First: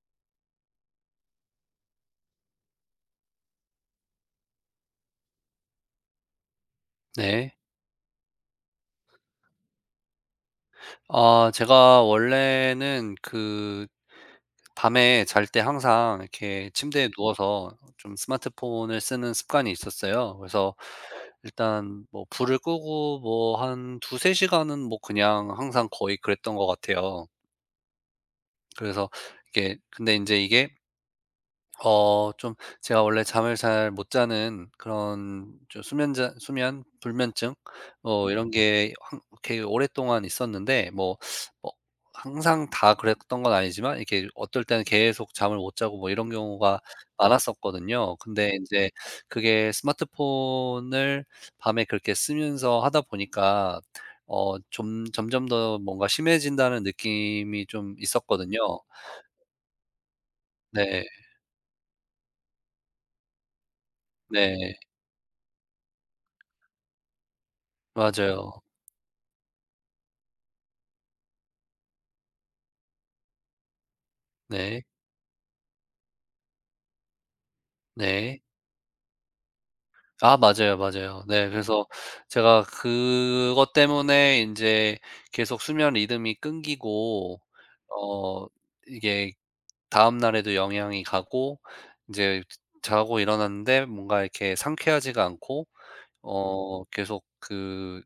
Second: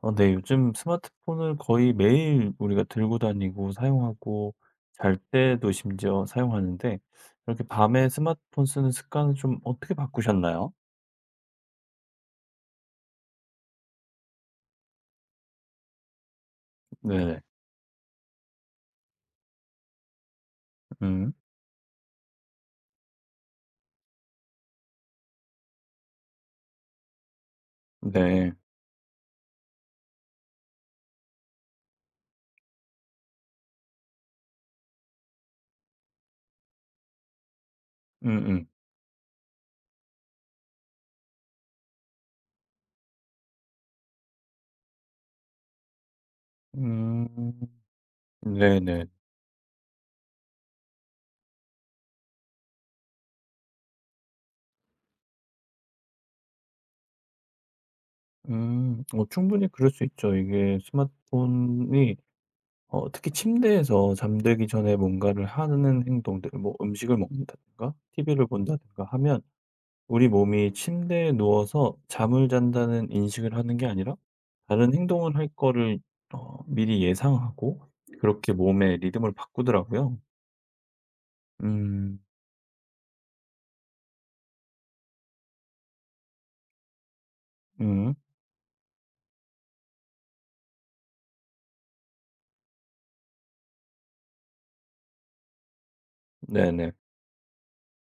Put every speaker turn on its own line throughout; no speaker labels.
어 네. 요즘 스마트폰을 거의 매일 우리가 들고 다니고 사용하고 잘 때도 심지어 사용하는데
네.
이렇게 밤에 스마트폰 쓰는 습관을 좀 어떻게 바꾸셨나요?
아, 제가 원래는 그 밤에 잘 때 항상 이렇게 침대에
네.
누워서 좀 스마트폰을 쓰는 습관이 있었어요. 그래서
음.
일단 뭐 불을 끄고 뭐 한 두세 시간은 뭐 그냥 항상 거의 그랬던 것 같아요.
네.
그래서 이게 근데 이제 이게 좀 제가 원래 잠을 잘 못 자는 그런 좀 수면 불면증. 네. 이런
음음.
게 이렇게 오랫동안 있었는데 뭐 항상 다 그랬던 건 아니지만 이렇게 어떨 때는 계속 잠을 못 자고 뭐 이런 경우가
음.
많았었거든요. 근데 이제
네네.
그게 스마트폰을 밤에 그렇게 쓰면서 하다 보니까 좀 점점 더 뭔가 심해진다는 느낌이 좀 있었거든요.
음. 충분히 그럴 수 있죠. 이게
네.
스마트폰이 특히 침대에서 잠들기
네.
전에 뭔가를 하는 행동들, 뭐 음식을 먹는다든가 티비를
맞아요.
본다든가 하면 우리 몸이 침대에 누워서 잠을 잔다는 인식을 하는 게 아니라
네.
다른 행동을 할 거를 미리 예상하고
네.
그렇게 몸의 리듬을 바꾸더라고요.
아 맞아요, 맞아요. 네, 그래서
음.
제가 그것 때문에 인제 계속 수면 리듬이 끊기고
음.
어 이게 다음 날에도 영향이 가고 인제 자고 일어났는데 뭔가 이렇게 상쾌하지가 않고
네네.
계속 그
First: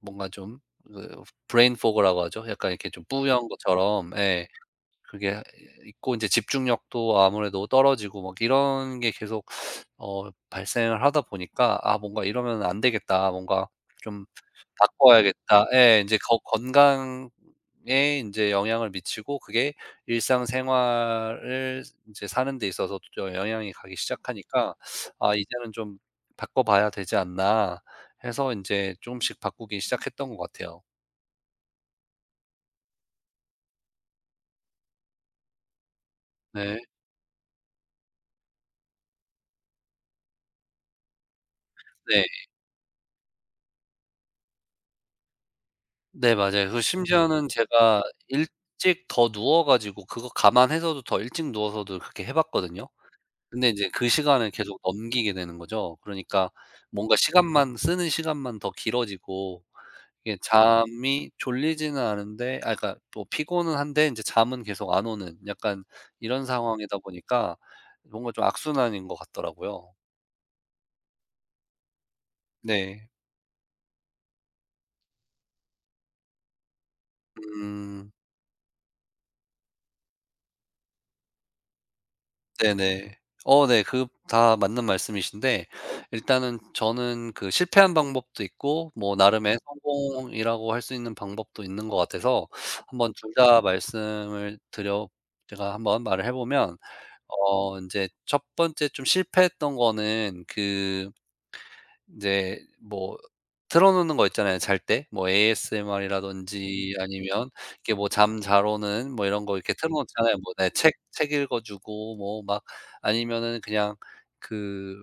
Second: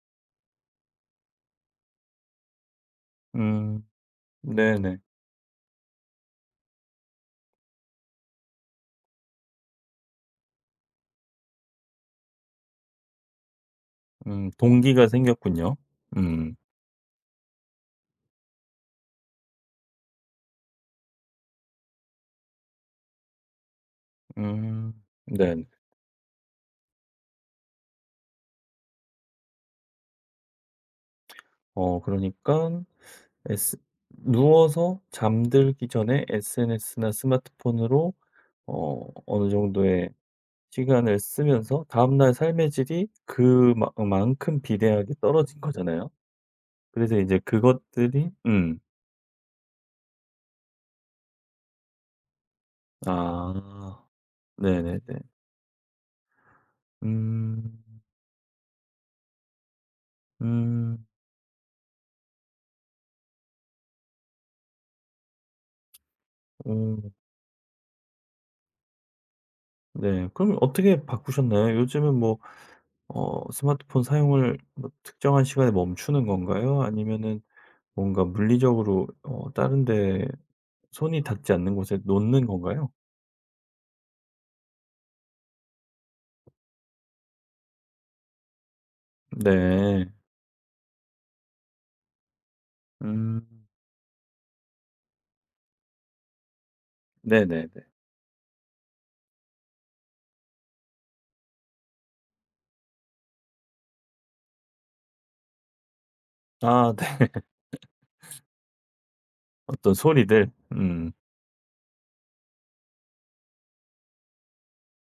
뭔가 좀 그 브레인 포그라고 하죠. 약간 이렇게 좀 뿌연
음.
것처럼. 예.
네네.
그게 있고 인제 집중력도 아무래도 떨어지고 막 이런 게 계속 발생을 하다 보니까 '아 뭔가 이러면 안 되겠다. 뭔가 좀
음. 동기가
바꿔야겠다.'
생겼군요.
예. 이제 거
음.
건강에 이제 영향을 미치고 그게 일상생활을 이제 사는 데 있어서도 영향이 가기 시작하니까
음.
'아
네네.
이제는 좀 바꿔 봐야 되지 않나.' 해서 이제 조금씩 바꾸기 시작했던 것 같아요.
그러니까 S, 누워서 잠들기 전에
네.
SNS나 스마트폰으로 어느 정도의 시간을 쓰면서
네.
다음날 삶의 질이 그만큼 비대하게 떨어진 거잖아요.
네, 맞아요. 그
그래서 이제
심지어는 제가
그것들이
일찍 더 누워 가지고 그거 감안해서도 더 일찍 누워서도 그렇게 해 봤거든요. 근데 인제
아.
그 시간을 계속
네네네.
넘기게 되는 거죠. 그러니까 뭔가
음.
시간만 더 길어지고 이게
음.
잠이 졸리지는 않은데 아 그러니까 또 피곤은 한데 인제 잠은 계속 안 오는, 약간 이런 상황이다
오.
보니까 뭔가 좀 악순환인 것 같더라고요.
네. 그럼 어떻게 바꾸셨나요? 요즘은 뭐
네.
스마트폰 사용을 뭐 특정한 시간에 멈추는 건가요? 아니면은
음.
뭔가 물리적으로 다른 데 손이 닿지 않는 곳에 놓는 건가요?
네네. 네. 그 다 맞는 말씀이신데 일단은 저는 그 실패한 방법도 있고 뭐 나름의
네.
성공이라고 할 수 있는 방법도 있는 것 같아서 한번 둘 다
음.
말씀을 드려 제가 한번 말을 해 보면
네네네.
인제 첫 번째 좀 실패했던 거는 그 이제 뭐 틀어 놓는 거 있잖아요, 잘 때. 뭐 ASMR이라든지
아 네.
아니면 이게 뭐 잠 잘 오는 뭐 이런 거 이렇게 틀어
어떤
놓잖아요.
소리들?
뭐 네 책
음.
책 읽어 주고 뭐 막 아니면은 그냥 그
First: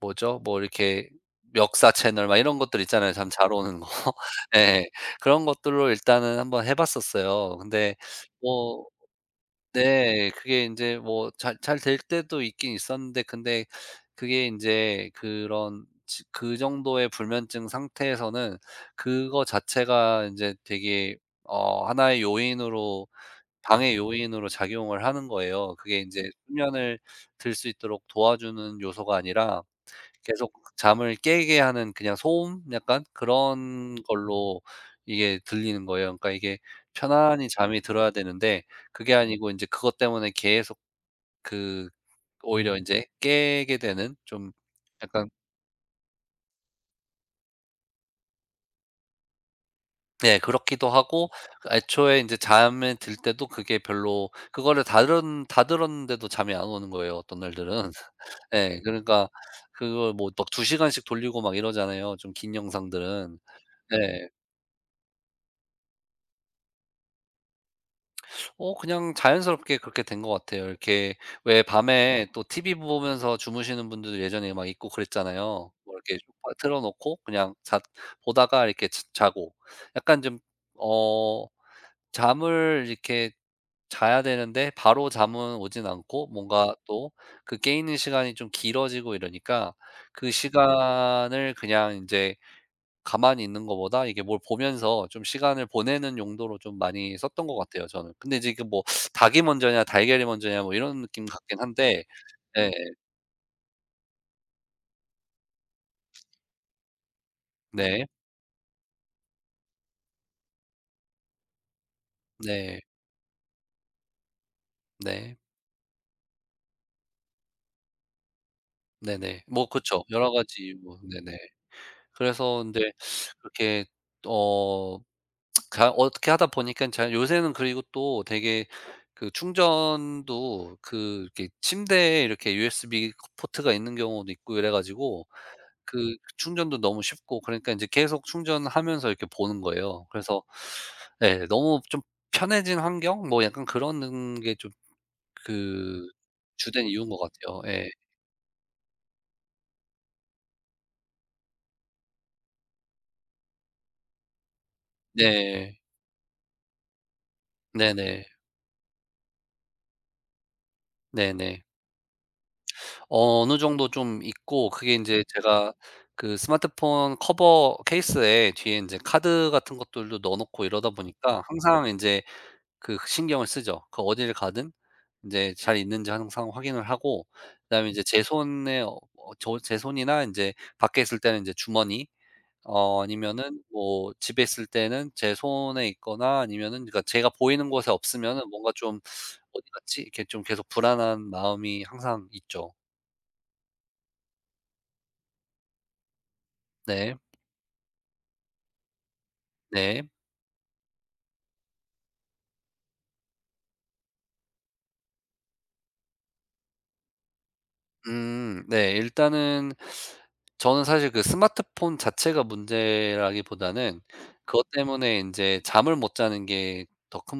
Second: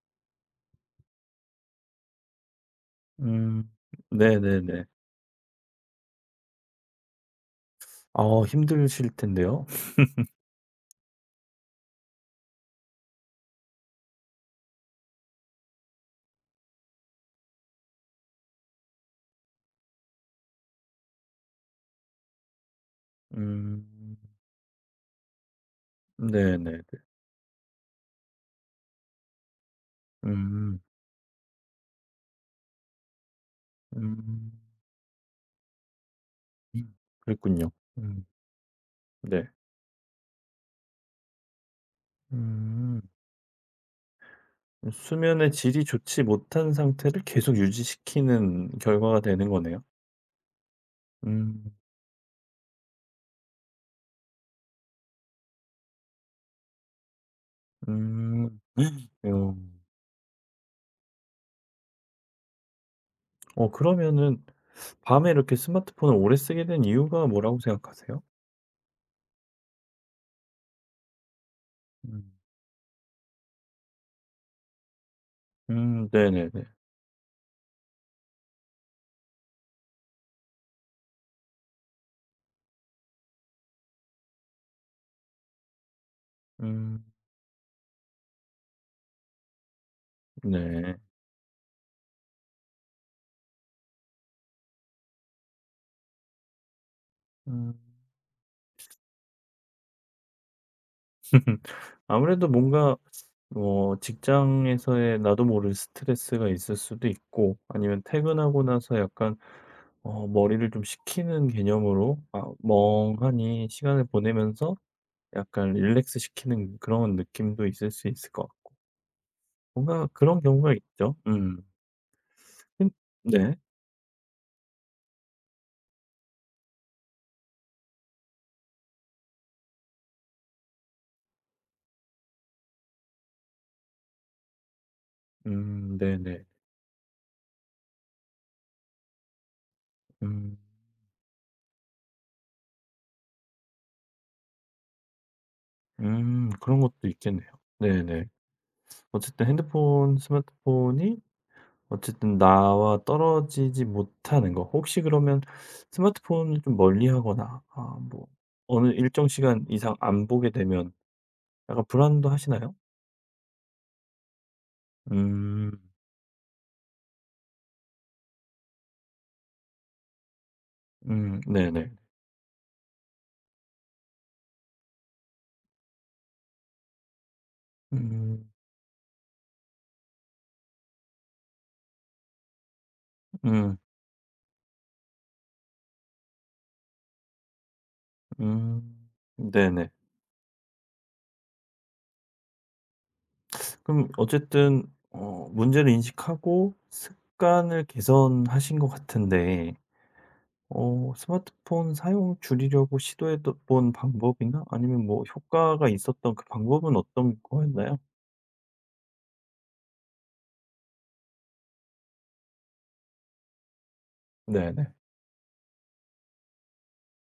뭐죠? 뭐 이렇게 역사 채널 막 이런 것들 있잖아요, 잠 잘
음.
오는 거.
네네네.
예. 그런 것들로 일단은 한번 해 봤었어요. 근데 뭐
힘드실 텐데요.
네. 그게 인제 뭐 잘 될 때도 있긴 있었는데 근데 그게 인제 그런 지 그 정도의 불면증 상태에서는 그거 자체가 인제 되게 하나의 요인으로 방해
음.
요인으로 작용을 하는 거예요. 그게 인제
네네네.
수면을 들 수 있도록 도와주는 요소가 아니라 계속
음.
잠을 깨게 하는 그냥 소음 약간 그런
음.
걸로 이게 들리는 거예요. 그러니까 이게
음.
편안히
그랬군요.
잠이 들어야
음.
되는데 그게
네.
아니고 인제 그것 때문에 계속 그 오히려
음.
인제 깨게 되는, 좀 약간.
수면의 질이 좋지 못한 상태를 계속 유지시키는 결과가 되는 거네요.
네, 그렇기도 하고
음.
애초에 인제 잠에 들 때도 그게 별로 그거를 다 들었는데도 잠이 안 오는 거예요, 어떤 날들은.
음.
예. 그러니까
음.
그걸 뭐 막 2 시간씩 돌리고 막 이러잖아요, 좀 긴 영상들은. 네.
그러면은 밤에 이렇게 스마트폰을 오래 쓰게 된 이유가 뭐라고 생각하세요?
그냥 자연스럽게 그렇게 된 것 같아요. 이렇게 왜 밤에
음.
또 TV 보면서 주무시는 분들도 예전에 막 있고 그랬잖아요. 뭐
음.
이렇게 파
네네네.
틀어 놓고 그냥 자 보다가 이렇게 자 자고 약간 좀 어 잠을 이렇게 자야 되는데 바로 잠은 오진 않고 뭔가
음.
또 그 깨 있는 시간이 좀 길어지고 이러니까 그
네.
시간을 그냥 이제 가만히 있는 것보다 이게 뭘 보면서 좀 시간을 보내는 용도로 좀 많이 썼던 것
음.
같아요 저는. 근데 지금 뭐 닭이 먼저냐 달걀이 먼저냐 뭐 이런 느낌 같긴
음.
한데.
아무래도
네.
뭔가 뭐 직장에서의 나도 모를 스트레스가 있을 수도 있고, 아니면
네.
퇴근하고 나서 약간 머리를 좀 식히는 개념으로, 아
네.
멍하니 시간을 보내면서
네.
약간 릴렉스 시키는 그런 느낌도 있을 수 있을 것 같고.
네네. 뭐 그쵸.
뭔가
여러
그런 경우가
가지 뭐.
있죠.
네네.
음.
그래서 근데
음 네.
그렇게 어 가 어떻게 하다 보니깐 잘 요새는, 그리고 또 되게 그 충전도 그 이렇게 침대에 이렇게 USB 포트가 있는 경우도 있고 이래 가지고 그
네네.
충전도 너무 쉽고 그러니까 인제 계속 충전하면서 이렇게 보는 거예요. 그래서
음.
예 너무 좀 편해진 환경 뭐 약간 그런 게 좀 그
그런
주된
것도
이유인 것
있겠네요.
같아요. 예.
네네. 어쨌든 핸드폰, 스마트폰이 어쨌든 나와 떨어지지 못하는 거. 혹시 그러면
네.
스마트폰을 좀 멀리 하거나 아
네네.
뭐 어느 일정 시간 이상 안 보게 되면
네네.
약간 불안도 하시나요?
어느 정도 좀 있고, 그게 인제
음.
제가 그 스마트폰 커버 케이스에 뒤에 인제 카드 같은 것들도 넣어 놓고 이러다 보니까 항상
네네.
인제 그 신경을 쓰죠. 그어를 가든 이제 잘 있는지 항상 확인을 하고 그다음에 이제 제
음.
손에 제 손이나 이제 밖에 있을 때는 이제 주머니, 아니면은
음.
뭐 집에 있을 때는 제 손에 있거나 아니면은 그러니까 제가 보이는 곳에 없으면은 뭔가 좀
음.
'어디
네네.
갔지?' 이렇게 좀 계속 불안한 마음이 항상 있죠.
그럼 어쨌든 문제를 인식하고
네.
습관을 개선하신 것 같은데
네.
스마트폰 사용 줄이려고 시도해 본 방법이나 아니면 뭐 효과가 있었던 그 방법은 어떤 거였나요?
음. 네. 일단은 저는 사실 그 스마트폰 자체가 문제라기보다는 그것
네네.
때문에 이제 잠을 못 자는 게 더 큰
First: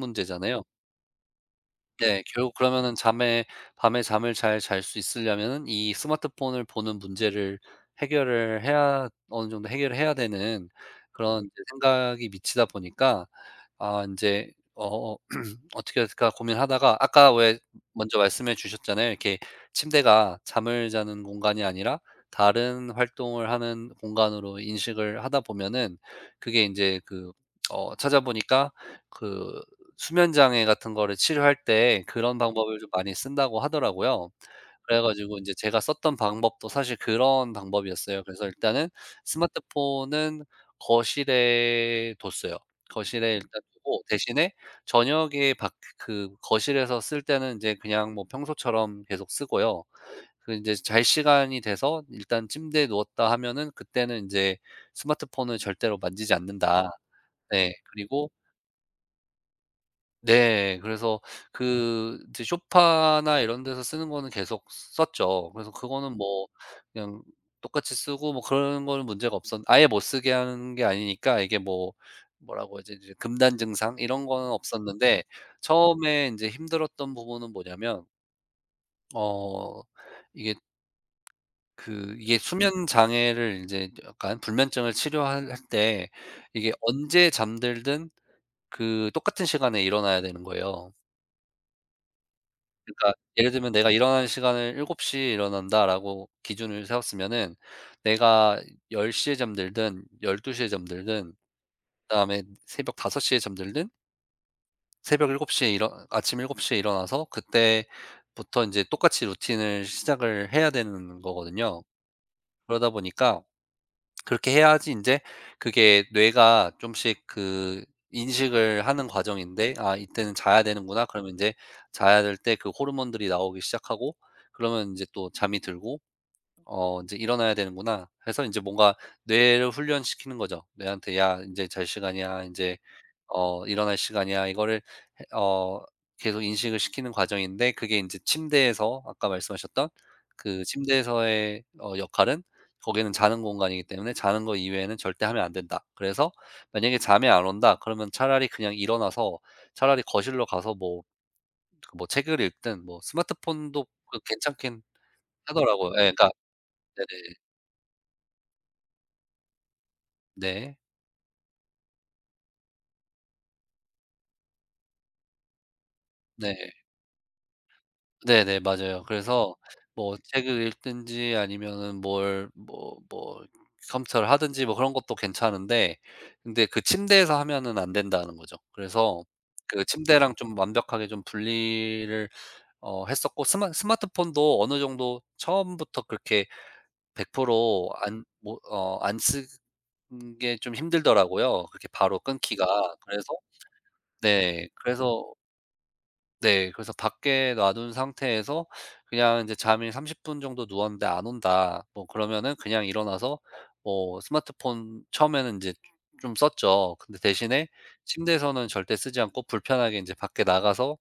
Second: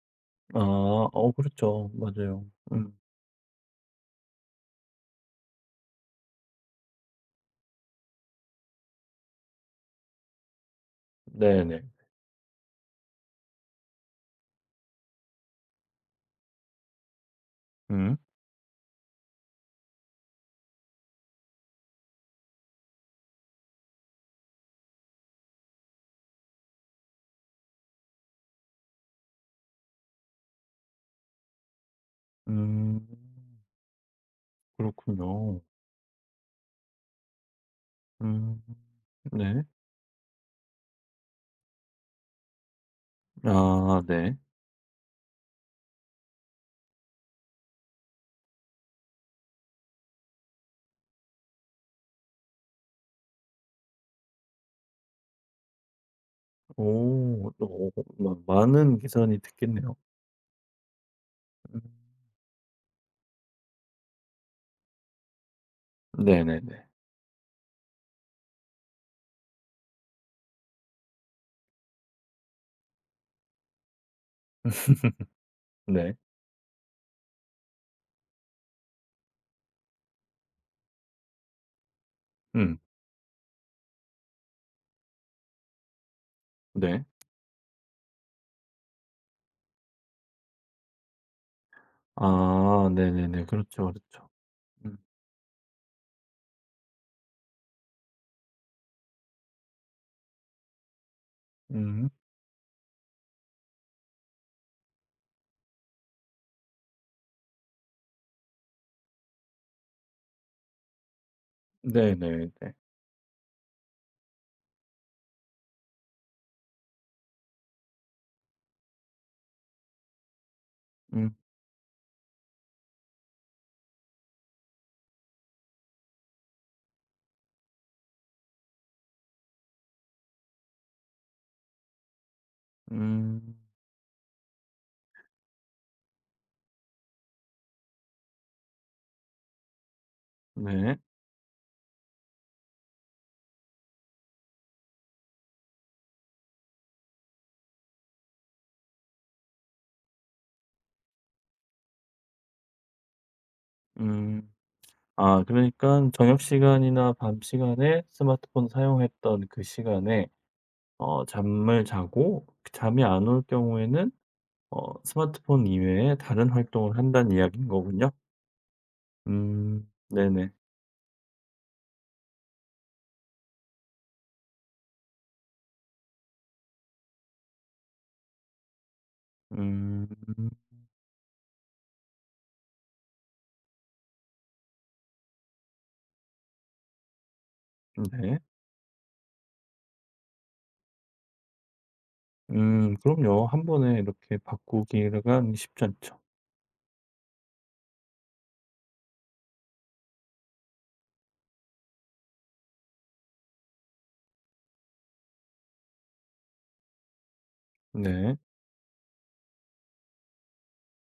아.
문제잖아요.
그렇죠.
네.
맞아요.
결국 그러면은
음.
잠에 밤에 잠을 잘 잘 수 있으려면은 이 스마트폰을 보는 문제를 해결을 해야, 어느 정도 해결을 해야 되는, 그런 이제
네네.
생각이 미치다 보니까 아이제어 어떻게 해 될까 고민하다가 아까 왜
음.
먼저 말씀해 주셨잖아요, 이렇게 침대가 잠을 자는 공간이 아니라 다른 활동을 하는 공간으로 인식을 하다 보면은 그게 인제 그 찾아보니까 그 수면 장애 같은 거를 치료할 때 그런 방법을 좀
음.
많이 쓴다고 하더라고요. 그래 가지고 이제
그렇군요.
제가 썼던 방법도 사실 그런 방법이었어요. 그래서
음.
일단은
네.
스마트폰은 거실에 뒀어요. 거실에 일단 두고
아 네.
대신에 저녁에 밖 그 거실에서 쓸 때는 이제 그냥 뭐 평소처럼 계속 쓰고요. 그제잘 시간이 돼서 일단 침대에 누웠다 하면은 그때는 이제 스마트폰을 절대로 만지지 않는다.
오.
네.
오,
그리고
많은 기선이 듣겠네요.
네. 그래서
음.
그 이제 쇼파나 이런 데서 쓰는 거는 계속 썼죠. 그래서 그거는 뭐
네네네.
그냥 똑같이 쓰고 뭐 그런 거는 문제가 없었 아예 못 쓰게 하는 게 아니니까 이게 뭐 뭐라고 하지 이제 금단 증상 이런 거는 없었는데
네.
처음에 인제 힘들었던 부분은 뭐냐면 어 이게 그 이게
음.
수면 장애를 인제 약간 불면증을 치료할 할 때 이게
네.
언제 잠들든 그 똑같은 시간에 일어나야 되는 거예요.
아
그러니까
네네네.
예를 들면
그렇죠,
'내가 일어나는
그렇죠.
시간을 7
음.
곱시에 일어난다.'라고 기준을 세웠으면은 내가 10시에 잠들든 12시에 잠들든
음.
그다음에 새벽 5시에 잠들든 새벽 일곱 시에 일어 아침 7시에 일어나서 그때부터 인제 똑같이 루틴을 시작을 해야 되는 거거든요.
네네네.
그러다 보니까 그렇게 해야지 이제 그게 뇌가 좀씩 그 인식을 하는 과정인데 '아 이때는 자야 되는구나.' 그러면
음.
이제 자야 될 때 그 호르몬들이 나오기 시작하고 그러면 이제 또 잠이 들고 '어 이제 일어나야 되는구나.' 해서 이제 뭔가 뇌를 훈련시키는 거죠. 뇌한테 "야 이제 잘 시간이야." 이제
음.
"일어날 시간이야." 이거를 해 어 계속 인식을 시키는 과정인데 그게 이제 침대에서 아까 말씀하셨던 그
네.
침대에서의 역할은 거기는 자는 공간이기 때문에 자는 거 이외에는 절대 하면 안 된다. 그래서 만약에 잠이 안 온다 그러면 차라리 그냥 일어나서 차라리 거실로 가서 뭐 그 뭐 책을 읽든 뭐 스마트폰도 그
음.
괜찮긴
아 그러니
하더라고요.
까
예, 그러니까.
저녁 시간이나
네네.
밤 시간에 스마트폰 사용했던 그 시간에
네.
잠을 자고, 잠이 안 올 경우에는 스마트폰 이외에 다른
네.
활동을 한다는 이야기인 거군요.
네네. 맞아요. 그래서 뭐
네네.
책을 읽든지 아니면은 뭘 뭐 컴퓨터를 하든지 뭐 그런 것도 괜찮은데 근데 그 침대에서 하면은 안 된다는 거죠. 그래서 그
음
침대랑 좀 완벽하게 좀 분리를 했었고 스마트폰도 어느 정도 처음부터 그렇게 100%안
네.
뭐 안 쓰는 게 좀 힘들더라고요, 그렇게 바로 끊기가. 그래서
그럼요. 한 번에 이렇게 바
네.
꾸기
그래서
가 쉽지 않죠.
네. 그래서 밖에 놔둔 상태에서 그냥 인제 잠이 30분 정도 누웠는데 안 온다. 뭐 그러면은 그냥 일어나서 뭐 스마트폰 처음에는 인제 좀 썼죠. 근데 대신에
네.
침대에서는 절대 쓰지 않고 불편하게 인제 밖에 나가서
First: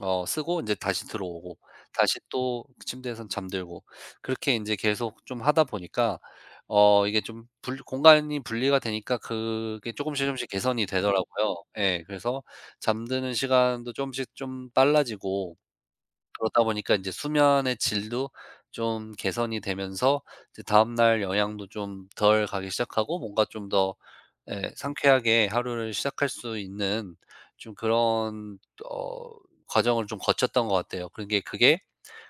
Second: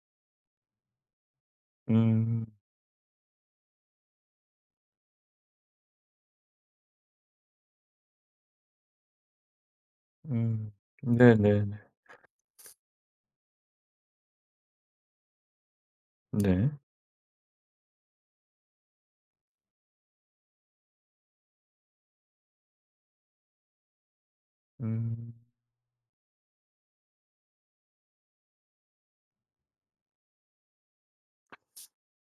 쓰고 이제 다시 들어오고 다시
음
또 침대에선 잠들고 그렇게 이제 계속 좀 하다 보니까 이게 좀 분 공간이 분리가 되니까 그게 조금씩 조금씩
음
개선이 되더라고요.
네네네.
예. 그래서 잠드는 시간도 조금씩 좀 빨라지고 그러다
네.
보니까 이제 수면의 질도 좀 개선이 되면서 이제 다음날 영향도 좀 덜 가기 시작하고 뭔가 좀더 예
음
상쾌하게 하루를 시작할 수 있는 좀 그런 어 과정을 좀 거쳤던 것 같아요. 그런 게 그게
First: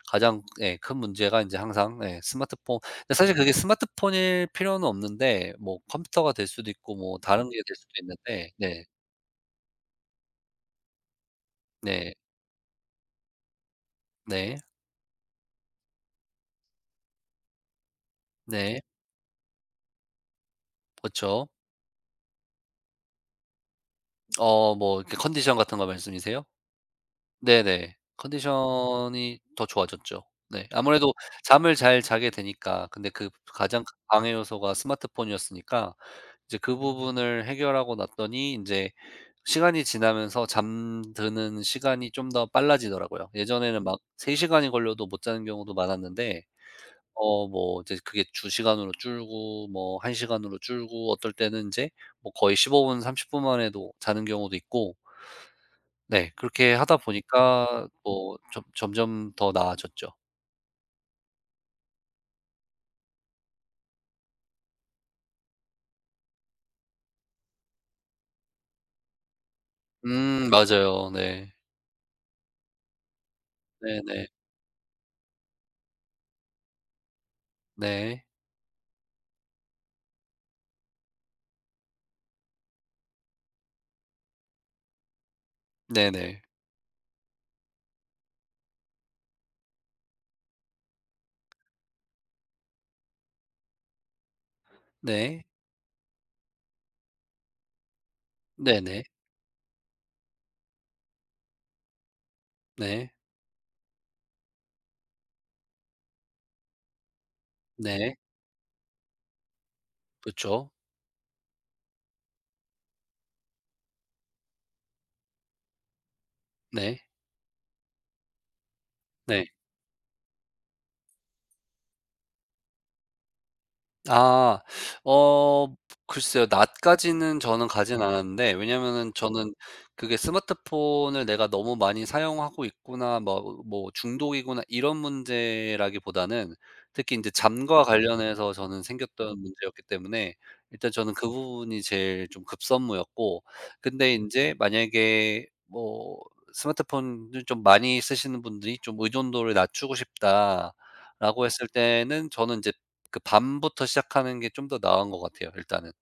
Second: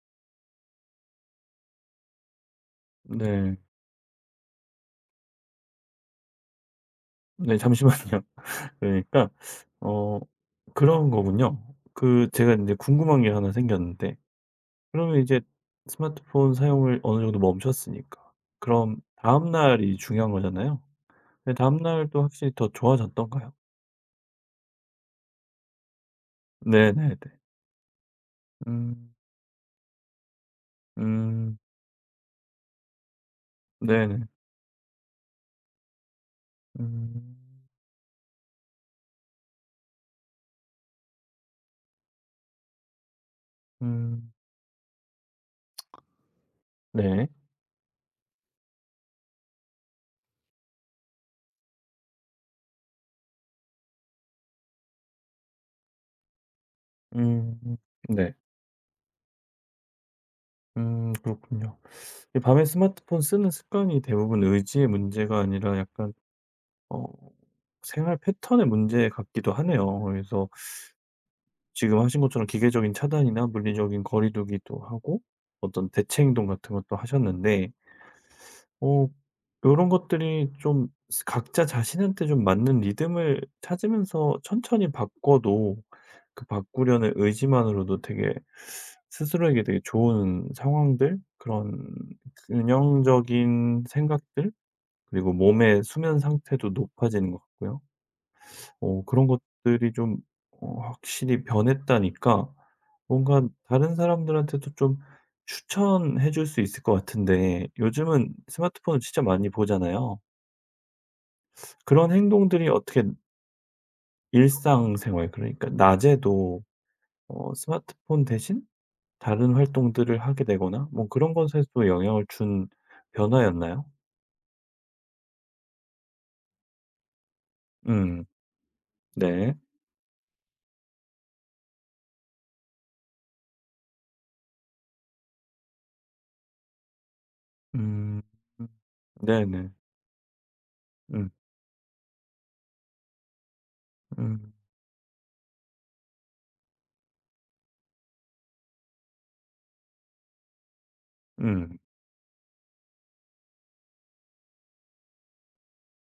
가장 예 큰 문제가 이제 항상 예 스마트폰. 근데 사실 그게
네.
스마트폰일 필요는 없는데 뭐 컴퓨터가 될 수도 있고 뭐 다른 게
네
될 수도
잠시만요.
있는데. 네.
그러니까 어 그런 거군요.
네.
그 제가 이제 궁금한 게 하나 생겼는데
네.
그러면 이제 스마트폰 사용을 어느 정도 멈췄으니까.
네.
그럼 다음 날이 중요한 거잖아요.
그렇죠.
근데 다음 날도 확실히 더 좋아졌던가요?
뭐 이렇게 컨디션 같은 거 말씀이세요?
네네네.
네네.
음.
컨디션이 더 좋아졌죠. 네. 음. 아무래도
음.
잠을 잘 자게 되니까. 근데 그 가장 큰
네네.
방해 요소가 스마트폰이었으니까 이제 그
음.
부분을 해결하고 났더니 인제 시간이 지나면서 잠드는 시간이 좀 더 빨라지더라고요. 예전에는 막
음.
3 시간이 걸려도 못 자는 경우도 많았는데
네.
뭐 이제 그게 주 시간으로 줄고 뭐 1 시간으로 줄고 어떨 때는 인제 뭐 거의 15 분, 30분 만에도 자는 경우도 있고 네. 그렇게 하다
음.
보니까
네.
뭐 점 점점 더 나아졌죠.
음. 그렇군요. 이 밤에 스마트폰 쓰는 습관이 대부분 의지의 문제가 아니라 약간 어 생활 패턴의 문제 같기도 하네요. 그래서
맞아요. 네.
지금 하신 것처럼 기계적인 차단이나
네
물리적인
네.
거리두기도 하고 어떤 대체 행동 같은 것도 하셨는데
네.
어 이런 것들이 좀 각자 자신한테 좀 맞는 리듬을 찾으면서 천천히 바꿔도
네 네.
그 바꾸려는 의지만으로도 되게 스스로에게 되게 좋은 상황들, 그런 균형적인 생각들, 그리고
네.
몸의 수면 상태도 높아지는 것 같고요.
네네.
그런 것들이 좀 확실히 변했다니까
네.
뭔가 다른 사람들한테도 좀 추천해 줄 수 있을 것 같은데,
네.
요즘은 스마트폰을 진짜 많이 보잖아요.
그쵸.
그런 행동들이 어떻게 일상생활, 그러니까 낮에도
네.
스마트폰 대신
네.
다른 활동들을 하게 되거나 뭐 그런 것에도 영향을 준 변화였나요?
아. 어 글쎄요. 낮까지는 저는 가진
음.
않았는데 왜냐면은 네, 저는
네.
그게 '스마트폰을 내가 너무 많이 사용하고 있구나.' 뭐 '중독이구나.' 이런 문제라기보다는 특히 인제 잠과
음.
관련해서
음.
저는 생겼던
네네.
문제였기 때문에 일단 저는 그
음.
부분이 제일 좀 급선무였고 근데
음.
인제 만약에 뭐 스마트폰을 좀 많이 쓰시는 분들이 좀 '의존도를 낮추고 싶다.'라고 했을
음.
때는 저는 인제 그 밤부터 시작하는 게 좀 더 나은 것 같아요, 일단은.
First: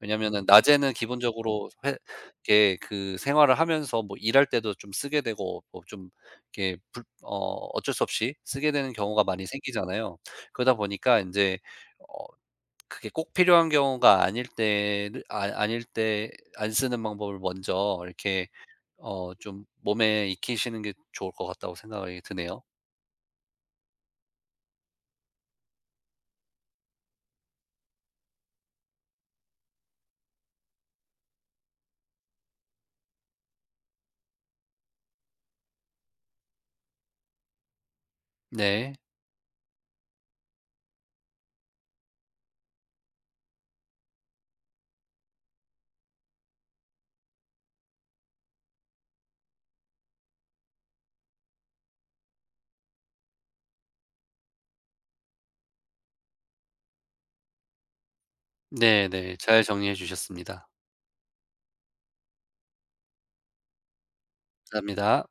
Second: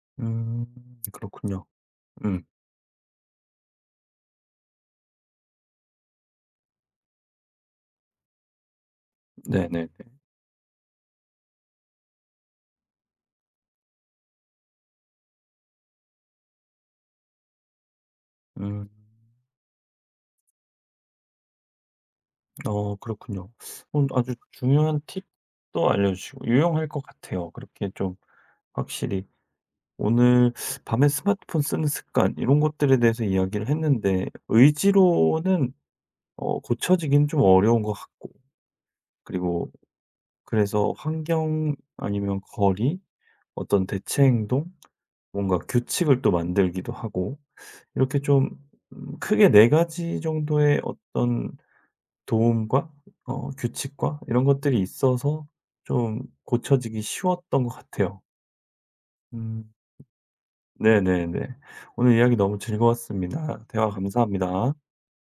왜냐면은
음.
낮에는
그렇군요.
기본적으로 회
음.
이렇게 그 생활을 하면서 뭐 일할 때도 좀 쓰게 되고 뭐 좀 이렇게 불 어 어쩔 수 없이 쓰게 되는 경우가 많이
네네네.
생기잖아요. 그러다 보니까 인제 어 그게 꼭 필요한 경우가 아닐 때를 아 아닐 때 안 쓰는 방법을 먼저 이렇게
음.
좀 몸에 익히시는 게 좋을 것 같다고 생각이 드네요.
그렇군요. 오늘 아주 중요한 팁도 알려주시고 유용할 것 같아요. 그렇게 좀 확실히 오늘 밤에 스마트폰 쓰는 습관 이런 것들에 대해서 이야기를 했는데, 의지로는 고쳐지기는 좀 어려운 것 같고,
네.
그리고 그래서 환경 아니면 거리, 어떤 대체 행동, 뭔가 규칙을 또 만들기도 하고 이렇게 좀 크게 네 가지 정도의 어떤 도움과 규칙과 이런 것들이 있어서 좀 고쳐지기 쉬웠던 것 같아요.
네네. 잘
음.
정리해 주셨습니다.
네네네. 오늘 이야기 너무 즐거웠습니다. 대화 감사합니다.
감사합니다.